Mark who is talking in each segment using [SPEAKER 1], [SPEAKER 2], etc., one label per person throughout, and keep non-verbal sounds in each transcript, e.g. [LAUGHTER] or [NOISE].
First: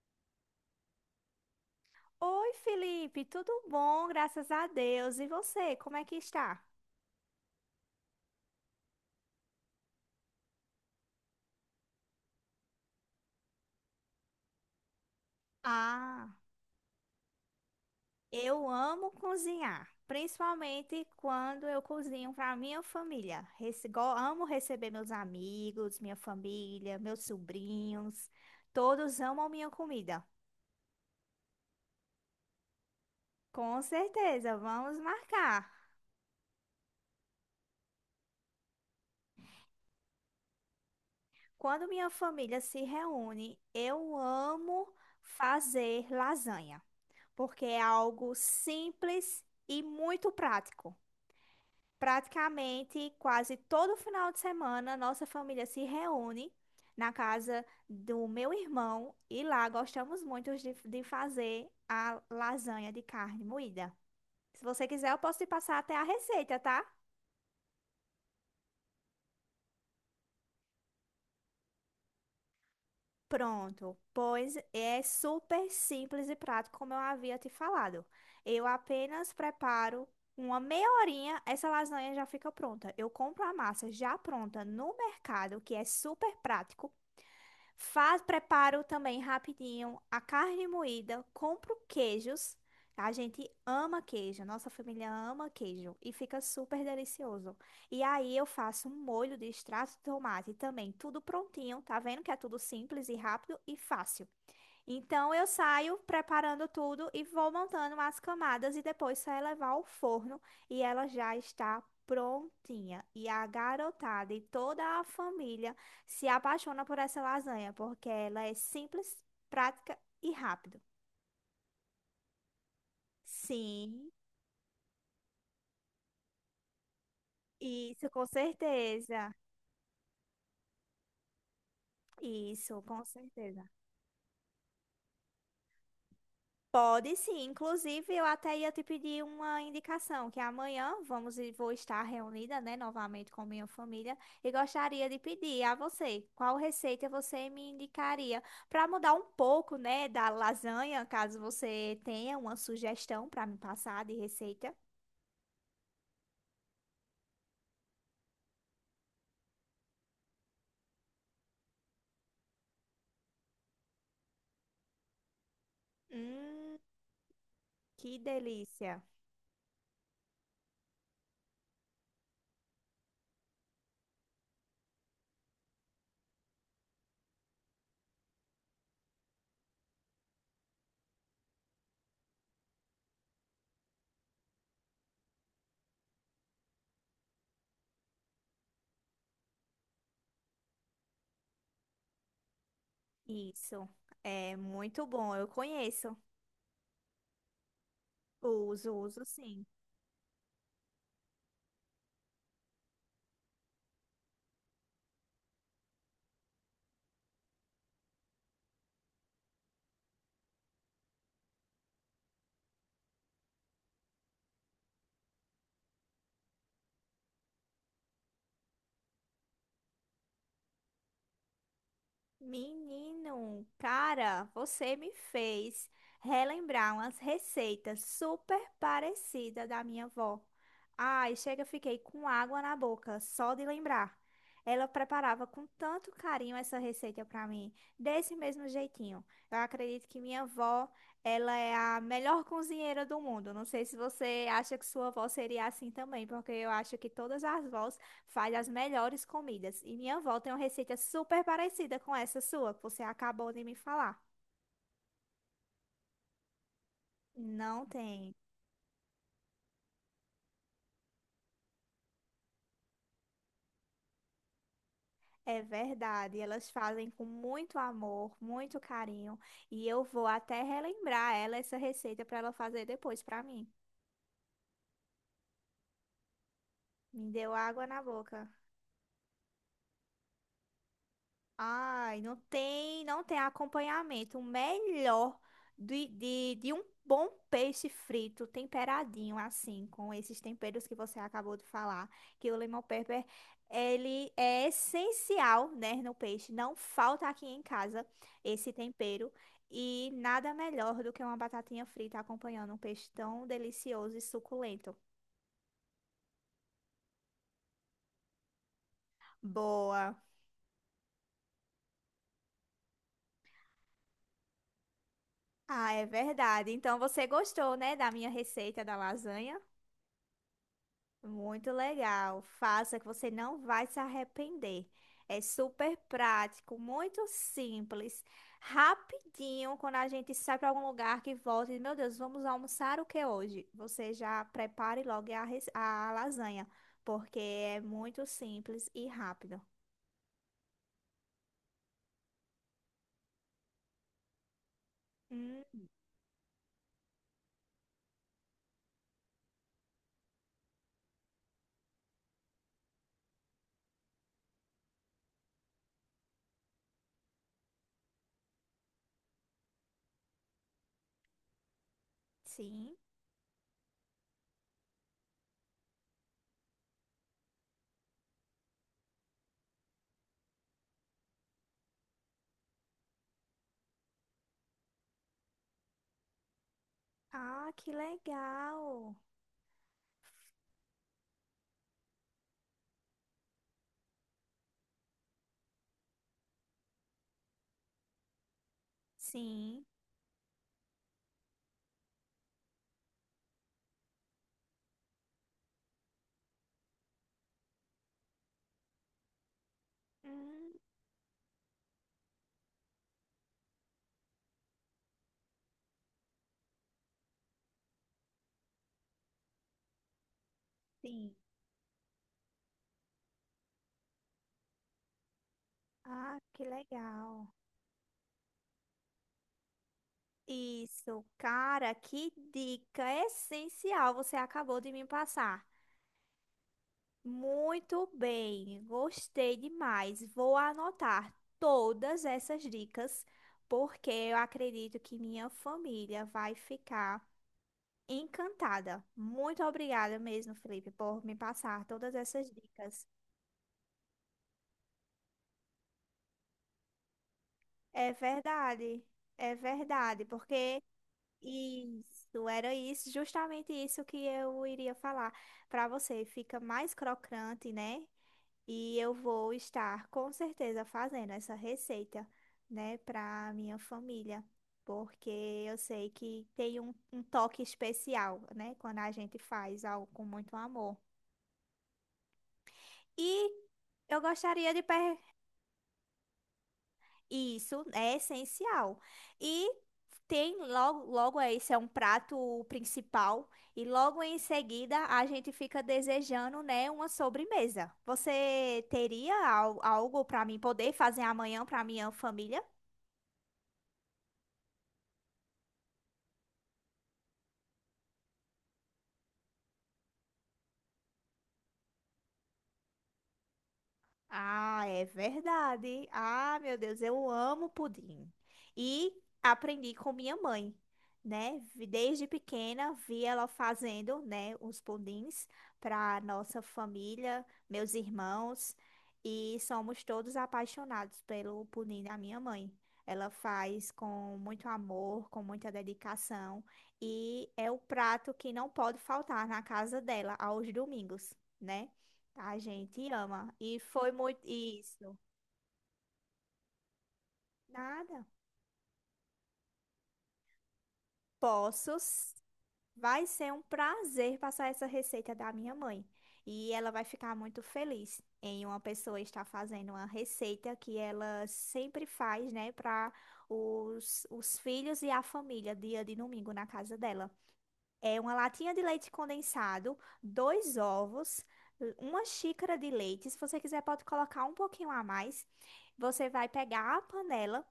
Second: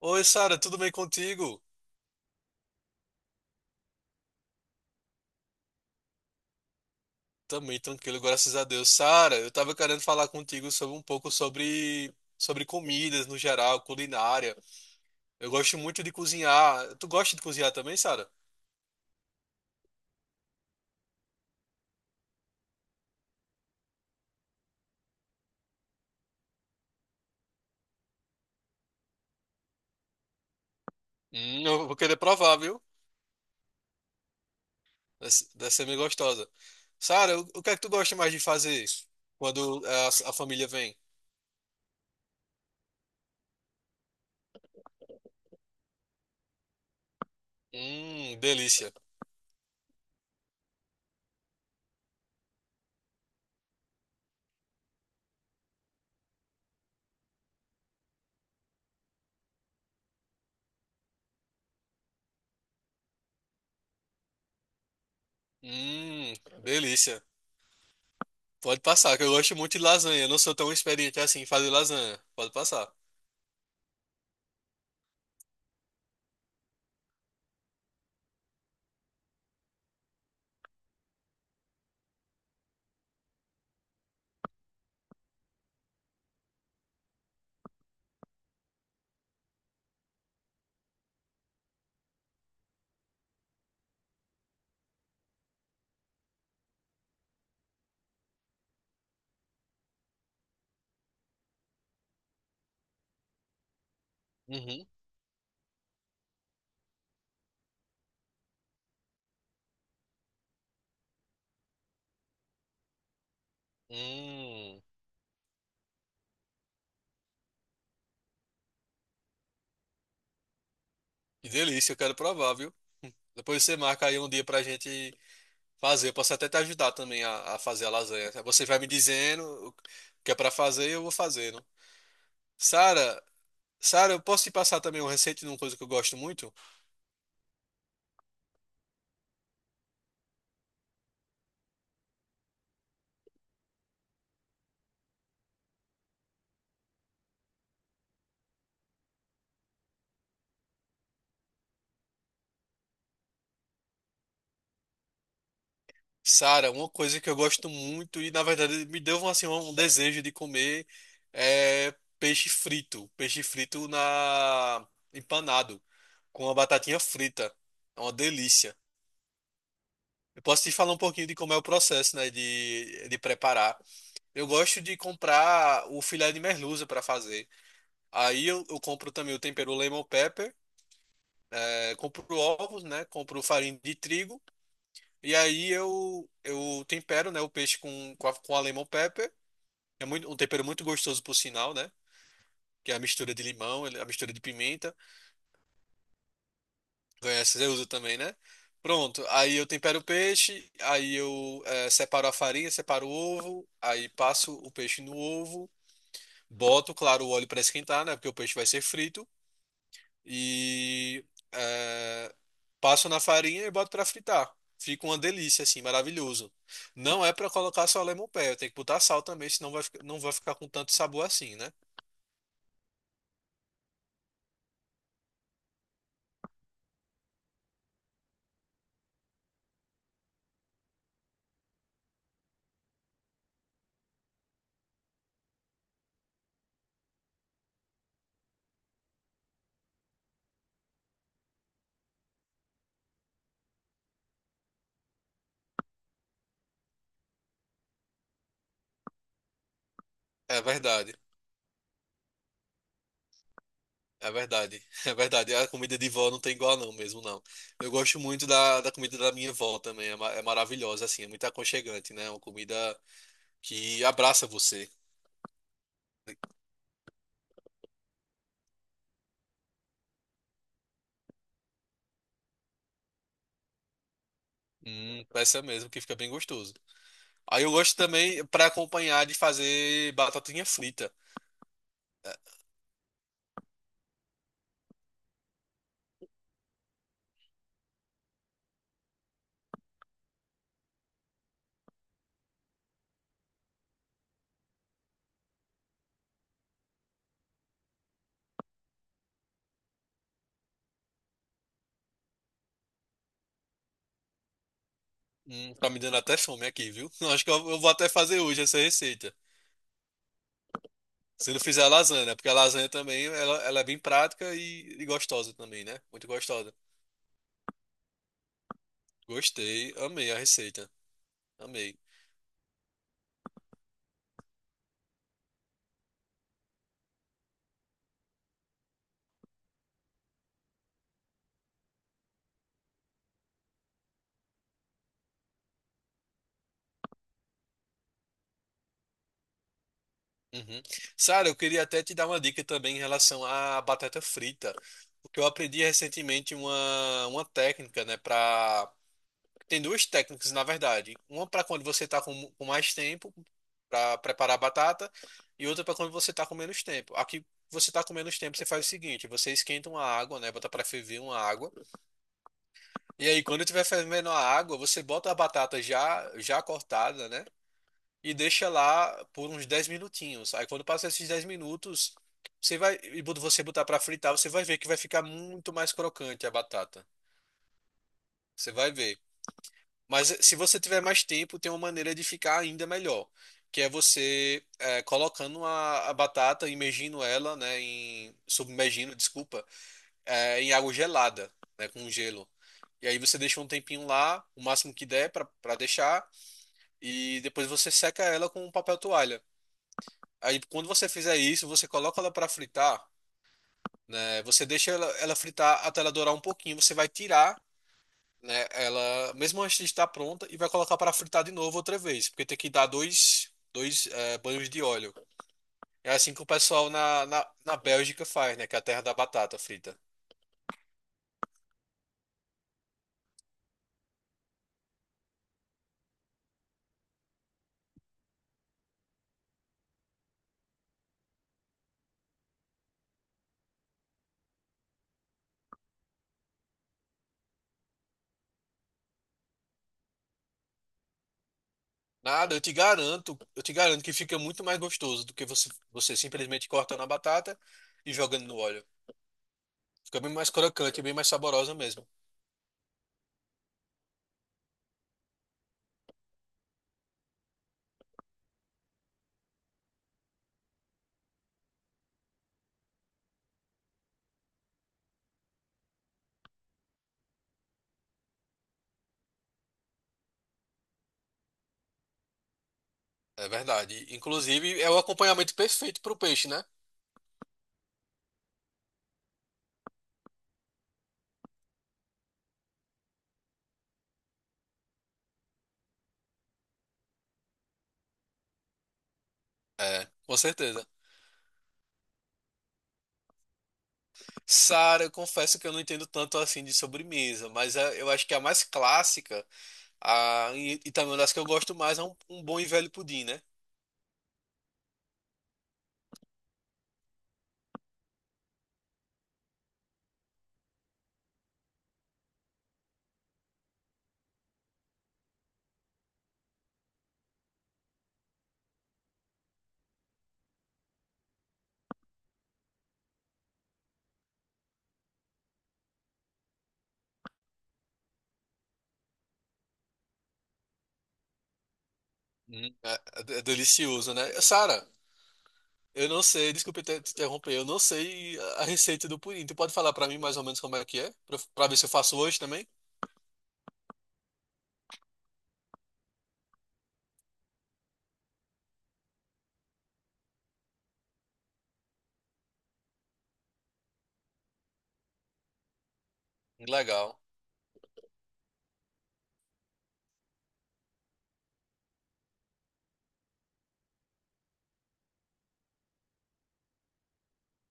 [SPEAKER 1] Oi, Sara, tudo bem contigo?
[SPEAKER 2] Oi, Felipe, tudo bom? Graças a Deus. E você, como é que está?
[SPEAKER 1] Também tranquilo, graças a Deus. Sara, eu tava querendo falar contigo sobre um pouco sobre comidas no geral, culinária. Eu gosto muito de
[SPEAKER 2] Ah,
[SPEAKER 1] cozinhar. Tu gosta de cozinhar também, Sara?
[SPEAKER 2] eu amo cozinhar, principalmente quando eu cozinho para minha família. Amo receber meus amigos, minha família, meus sobrinhos. Todos amam minha comida.
[SPEAKER 1] Eu vou querer provar, viu?
[SPEAKER 2] Com certeza, vamos
[SPEAKER 1] Deve
[SPEAKER 2] marcar.
[SPEAKER 1] deve ser meio gostosa. Sara, o que é que tu gosta mais de fazer quando a família vem?
[SPEAKER 2] Quando minha família se reúne, eu amo fazer lasanha, porque é algo
[SPEAKER 1] Delícia.
[SPEAKER 2] simples e muito prático. Praticamente quase todo final de semana, nossa família se reúne na casa do meu irmão e lá gostamos muito de fazer a lasanha de carne moída. Se você quiser, eu posso te passar até a
[SPEAKER 1] Hum,
[SPEAKER 2] receita, tá?
[SPEAKER 1] delícia. Pode passar, que eu gosto muito de lasanha. Eu não sou tão experiente assim em fazer lasanha. Pode passar.
[SPEAKER 2] Pronto, pois é super simples e prático, como eu havia te falado. Eu apenas preparo uma meia horinha, essa lasanha já fica pronta. Eu compro a massa já pronta no mercado, que é super prático. Faz, preparo também rapidinho a carne moída, compro queijos. A gente ama queijo, nossa família ama queijo e fica super delicioso. E aí eu faço um molho de extrato de tomate também, tudo prontinho, tá vendo que é tudo simples e rápido e fácil.
[SPEAKER 1] Uhum.
[SPEAKER 2] Então eu saio preparando tudo e vou montando as camadas e depois só é levar ao forno e ela já está prontinha. E a garotada e
[SPEAKER 1] Hum.
[SPEAKER 2] toda a família se apaixona por essa lasanha, porque ela é simples, prática e rápido.
[SPEAKER 1] Que delícia, eu quero provar, viu? Depois você marca
[SPEAKER 2] Sim,
[SPEAKER 1] aí um dia pra gente fazer. Eu posso até te ajudar também a fazer a
[SPEAKER 2] isso com
[SPEAKER 1] lasanha. Você vai me
[SPEAKER 2] certeza.
[SPEAKER 1] dizendo o que é pra fazer e eu vou fazendo.
[SPEAKER 2] Isso, com
[SPEAKER 1] Sara,
[SPEAKER 2] certeza.
[SPEAKER 1] Sara, eu posso te passar também uma receita de uma coisa que eu gosto muito?
[SPEAKER 2] Pode sim, inclusive eu até ia te pedir uma indicação, que amanhã vamos e vou estar reunida, né, novamente com minha família e gostaria de pedir a você qual receita você me indicaria para mudar um pouco, né, da lasanha, caso você tenha uma sugestão para me passar de receita.
[SPEAKER 1] Sara, uma coisa que eu gosto muito e na verdade me deu assim, um desejo de comer é peixe frito. Peixe frito na empanado com a
[SPEAKER 2] Hum,
[SPEAKER 1] batatinha frita. É uma
[SPEAKER 2] que
[SPEAKER 1] delícia.
[SPEAKER 2] delícia.
[SPEAKER 1] Eu posso te falar um pouquinho de como é o processo, né, de preparar. Eu gosto de comprar o filé de merluza para fazer. Aí eu compro também o tempero lemon pepper, compro ovos, né? Compro farinha de trigo. E aí eu tempero, né, o peixe com, com a lemon pepper. É muito, um tempero muito gostoso, por sinal, né? Que é a mistura de limão,
[SPEAKER 2] Isso.
[SPEAKER 1] a mistura de
[SPEAKER 2] É
[SPEAKER 1] pimenta.
[SPEAKER 2] muito bom, eu conheço.
[SPEAKER 1] Conhece, eu uso também, né?
[SPEAKER 2] Uso, uso
[SPEAKER 1] Pronto, aí
[SPEAKER 2] sim.
[SPEAKER 1] eu tempero o peixe, aí eu separo a farinha, separo o ovo, aí passo o peixe no ovo, boto, claro, o óleo para esquentar, né? Porque o peixe vai ser frito. e é, Passo na farinha e boto pra fritar. Fica uma delícia, assim, maravilhoso. Não é pra colocar só lemon pepper, tem que botar sal também, senão não vai ficar com tanto sabor assim, né?
[SPEAKER 2] Menino, cara, você me fez relembrar umas receitas super parecidas da minha avó. Ai, chega, fiquei com água na boca só de lembrar. Ela preparava com tanto carinho essa receita para mim, desse mesmo jeitinho. Eu acredito que minha avó, ela é a melhor cozinheira do mundo. Não sei se você acha que sua avó seria assim também, porque eu acho que todas as vós faz as melhores comidas. E minha avó tem uma
[SPEAKER 1] É
[SPEAKER 2] receita
[SPEAKER 1] verdade,
[SPEAKER 2] super parecida com essa sua, que você acabou de me falar.
[SPEAKER 1] é verdade, [LAUGHS] é verdade. A comida de vó não tem igual não, mesmo não.
[SPEAKER 2] Não
[SPEAKER 1] Eu gosto
[SPEAKER 2] tem.
[SPEAKER 1] muito da, da comida da minha vó também, é maravilhosa, assim, é muito aconchegante, né? É uma comida que abraça você.
[SPEAKER 2] É verdade. Elas fazem com muito amor, muito carinho. E eu vou até relembrar ela essa receita para ela fazer depois para mim.
[SPEAKER 1] Essa mesmo, que fica bem gostoso.
[SPEAKER 2] Me deu
[SPEAKER 1] Aí eu
[SPEAKER 2] água
[SPEAKER 1] gosto
[SPEAKER 2] na
[SPEAKER 1] também,
[SPEAKER 2] boca.
[SPEAKER 1] pra acompanhar, de fazer batatinha frita.
[SPEAKER 2] Ai,
[SPEAKER 1] É,
[SPEAKER 2] não tem, não tem acompanhamento. O melhor de um bom peixe frito, temperadinho assim, com esses temperos que você acabou de falar, que o lemon pepper, ele é essencial, né, no peixe. Não falta aqui em casa esse tempero. E nada melhor do que uma batatinha frita acompanhando um peixe tão delicioso e suculento.
[SPEAKER 1] Tá me dando até fome aqui, viu? [LAUGHS] Eu acho que eu vou até fazer hoje essa receita.
[SPEAKER 2] Boa.
[SPEAKER 1] Se não fizer a lasanha, né? Porque a lasanha também ela é bem prática e gostosa também,
[SPEAKER 2] Ah,
[SPEAKER 1] né?
[SPEAKER 2] é
[SPEAKER 1] Muito
[SPEAKER 2] verdade.
[SPEAKER 1] gostosa.
[SPEAKER 2] Então você gostou, né, da minha receita da lasanha?
[SPEAKER 1] Gostei, amei a receita.
[SPEAKER 2] Muito
[SPEAKER 1] Amei.
[SPEAKER 2] legal. Faça que você não vai se arrepender. É super prático, muito simples, rapidinho. Quando a gente sai para algum lugar que volta e, diz, meu Deus, vamos almoçar o que hoje? Você já prepare logo a lasanha, porque é muito simples e rápido.
[SPEAKER 1] Uhum. Sara, eu queria até te dar uma dica também em relação à batata frita. Porque eu aprendi
[SPEAKER 2] Hum,
[SPEAKER 1] recentemente uma técnica, né, para tem duas técnicas, na verdade. Uma para quando você tá com mais tempo para preparar a batata e outra para quando você tá com menos tempo. Aqui você tá com menos tempo, você faz o seguinte, você esquenta uma água, né, bota para ferver uma água.
[SPEAKER 2] sim.
[SPEAKER 1] E aí quando tiver fervendo a água, você bota a batata já cortada, né? E deixa lá por uns 10 minutinhos. Aí quando passa esses 10 minutos, você vai e quando você botar para fritar, você vai ver que vai ficar muito mais crocante a batata.
[SPEAKER 2] Ah, que
[SPEAKER 1] Você vai
[SPEAKER 2] legal.
[SPEAKER 1] ver. Mas se você tiver mais tempo, tem uma maneira de ficar ainda melhor, que é você colocando a batata, imergindo ela, né, submergindo, desculpa,
[SPEAKER 2] Sim.
[SPEAKER 1] em água gelada, né, com gelo. E aí você deixa um tempinho lá, o máximo que der para deixar, e depois você seca ela com um papel toalha. Aí
[SPEAKER 2] Hum,
[SPEAKER 1] quando você fizer isso, você coloca ela para fritar, né, você deixa ela fritar até ela dourar um pouquinho, você vai tirar né? Ela, mesmo antes de estar pronta, e vai colocar para
[SPEAKER 2] sim.
[SPEAKER 1] fritar de novo outra vez, porque tem que dar dois banhos de óleo. É assim
[SPEAKER 2] Ah,
[SPEAKER 1] que o
[SPEAKER 2] que
[SPEAKER 1] pessoal na, na,
[SPEAKER 2] legal.
[SPEAKER 1] na Bélgica faz, né? Que é a terra da batata frita.
[SPEAKER 2] Isso, cara, que dica essencial você acabou de me passar. Muito bem, gostei demais. Vou anotar todas essas dicas, porque eu acredito que minha família vai ficar encantada. Muito obrigada mesmo, Felipe, por me passar todas essas
[SPEAKER 1] Nada, eu te
[SPEAKER 2] dicas.
[SPEAKER 1] garanto, eu te garanto que fica muito mais gostoso do que você simplesmente cortando a batata
[SPEAKER 2] É
[SPEAKER 1] e jogando no óleo.
[SPEAKER 2] verdade, é
[SPEAKER 1] Fica
[SPEAKER 2] verdade,
[SPEAKER 1] bem mais
[SPEAKER 2] porque.
[SPEAKER 1] crocante, bem mais saborosa mesmo.
[SPEAKER 2] Isso, era isso, justamente isso que eu iria falar para você. Fica mais crocante, né? E eu vou estar com certeza fazendo essa receita, né, para minha família, porque eu sei que tem um toque especial, né, quando a gente faz algo com muito amor.
[SPEAKER 1] É
[SPEAKER 2] E
[SPEAKER 1] verdade.
[SPEAKER 2] eu gostaria
[SPEAKER 1] Inclusive,
[SPEAKER 2] de
[SPEAKER 1] é o
[SPEAKER 2] perguntar.
[SPEAKER 1] acompanhamento perfeito para o peixe, né?
[SPEAKER 2] Isso é essencial. E tem logo, logo é, esse é um prato principal e logo em seguida a gente fica desejando, né, uma sobremesa. Você teria
[SPEAKER 1] É,
[SPEAKER 2] algo
[SPEAKER 1] com
[SPEAKER 2] para mim
[SPEAKER 1] certeza.
[SPEAKER 2] poder fazer amanhã para minha família?
[SPEAKER 1] Sara, eu confesso que eu não entendo tanto assim de sobremesa, mas eu acho que a mais clássica, e também uma das que eu gosto mais, é um bom e velho pudim, né?
[SPEAKER 2] Ah, é verdade. Ah, meu Deus, eu amo pudim. E aprendi com minha mãe, né? Desde pequena vi ela fazendo, né, os pudins para nossa família, meus irmãos, e somos todos apaixonados pelo pudim da minha mãe. Ela faz com muito amor, com muita dedicação, e é o prato que não pode faltar na casa dela aos domingos, né? A
[SPEAKER 1] Hum. É,
[SPEAKER 2] gente
[SPEAKER 1] é
[SPEAKER 2] ama. E foi
[SPEAKER 1] delicioso,
[SPEAKER 2] muito
[SPEAKER 1] né? Sara,
[SPEAKER 2] isso.
[SPEAKER 1] eu não sei, desculpe te interromper, eu não
[SPEAKER 2] Nada.
[SPEAKER 1] sei a receita do pudim. Tu pode falar para mim mais ou menos como é que é? Para ver se eu
[SPEAKER 2] Posso.
[SPEAKER 1] faço hoje também?
[SPEAKER 2] Vai ser um prazer passar essa receita da minha mãe. E ela vai ficar muito feliz em uma pessoa estar fazendo uma receita que ela sempre faz, né, para os filhos e a família, dia de domingo na casa
[SPEAKER 1] Legal.
[SPEAKER 2] dela. É uma latinha de leite condensado, dois ovos, uma xícara de leite. Se você quiser, pode colocar um pouquinho a mais. Você vai pegar a panela.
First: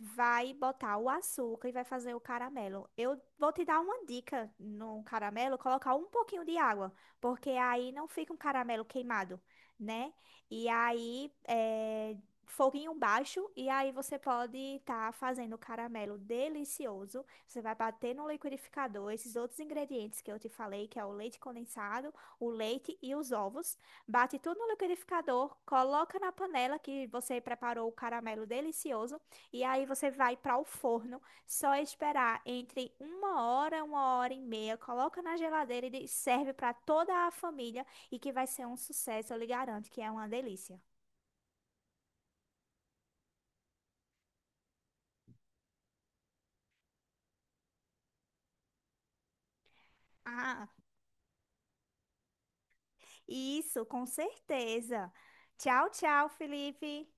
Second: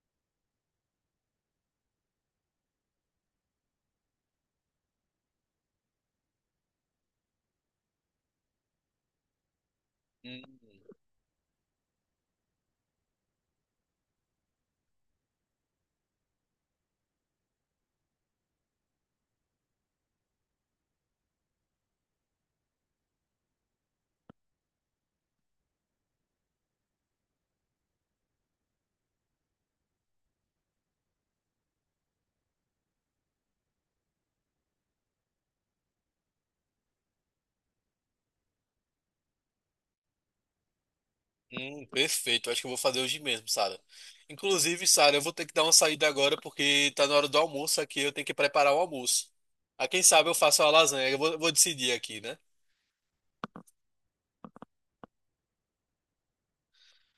[SPEAKER 2] Vai botar o açúcar e vai fazer o caramelo. Eu vou te dar uma dica no caramelo, colocar um pouquinho de água, porque aí não fica um caramelo queimado, né?
[SPEAKER 1] Hum.
[SPEAKER 2] E aí, é, foguinho baixo, e aí você pode estar fazendo o caramelo delicioso. Você vai bater no liquidificador esses outros ingredientes que eu te falei, que é o leite condensado, o leite e os ovos. Bate tudo no liquidificador, coloca na panela que você preparou o caramelo delicioso e aí você vai para o forno, só esperar entre uma hora e meia, coloca na geladeira e serve para toda a família e que vai ser um sucesso, eu lhe garanto que é uma delícia.
[SPEAKER 1] Perfeito. Acho que eu vou fazer hoje mesmo, Sara. Inclusive, Sara, eu vou ter que dar uma saída agora porque tá na hora do almoço aqui. Eu tenho que preparar o almoço. Ah, quem sabe eu faço
[SPEAKER 2] Ah,
[SPEAKER 1] a lasanha. Eu vou decidir aqui, né?
[SPEAKER 2] isso, com certeza. Tchau, tchau, Felipe.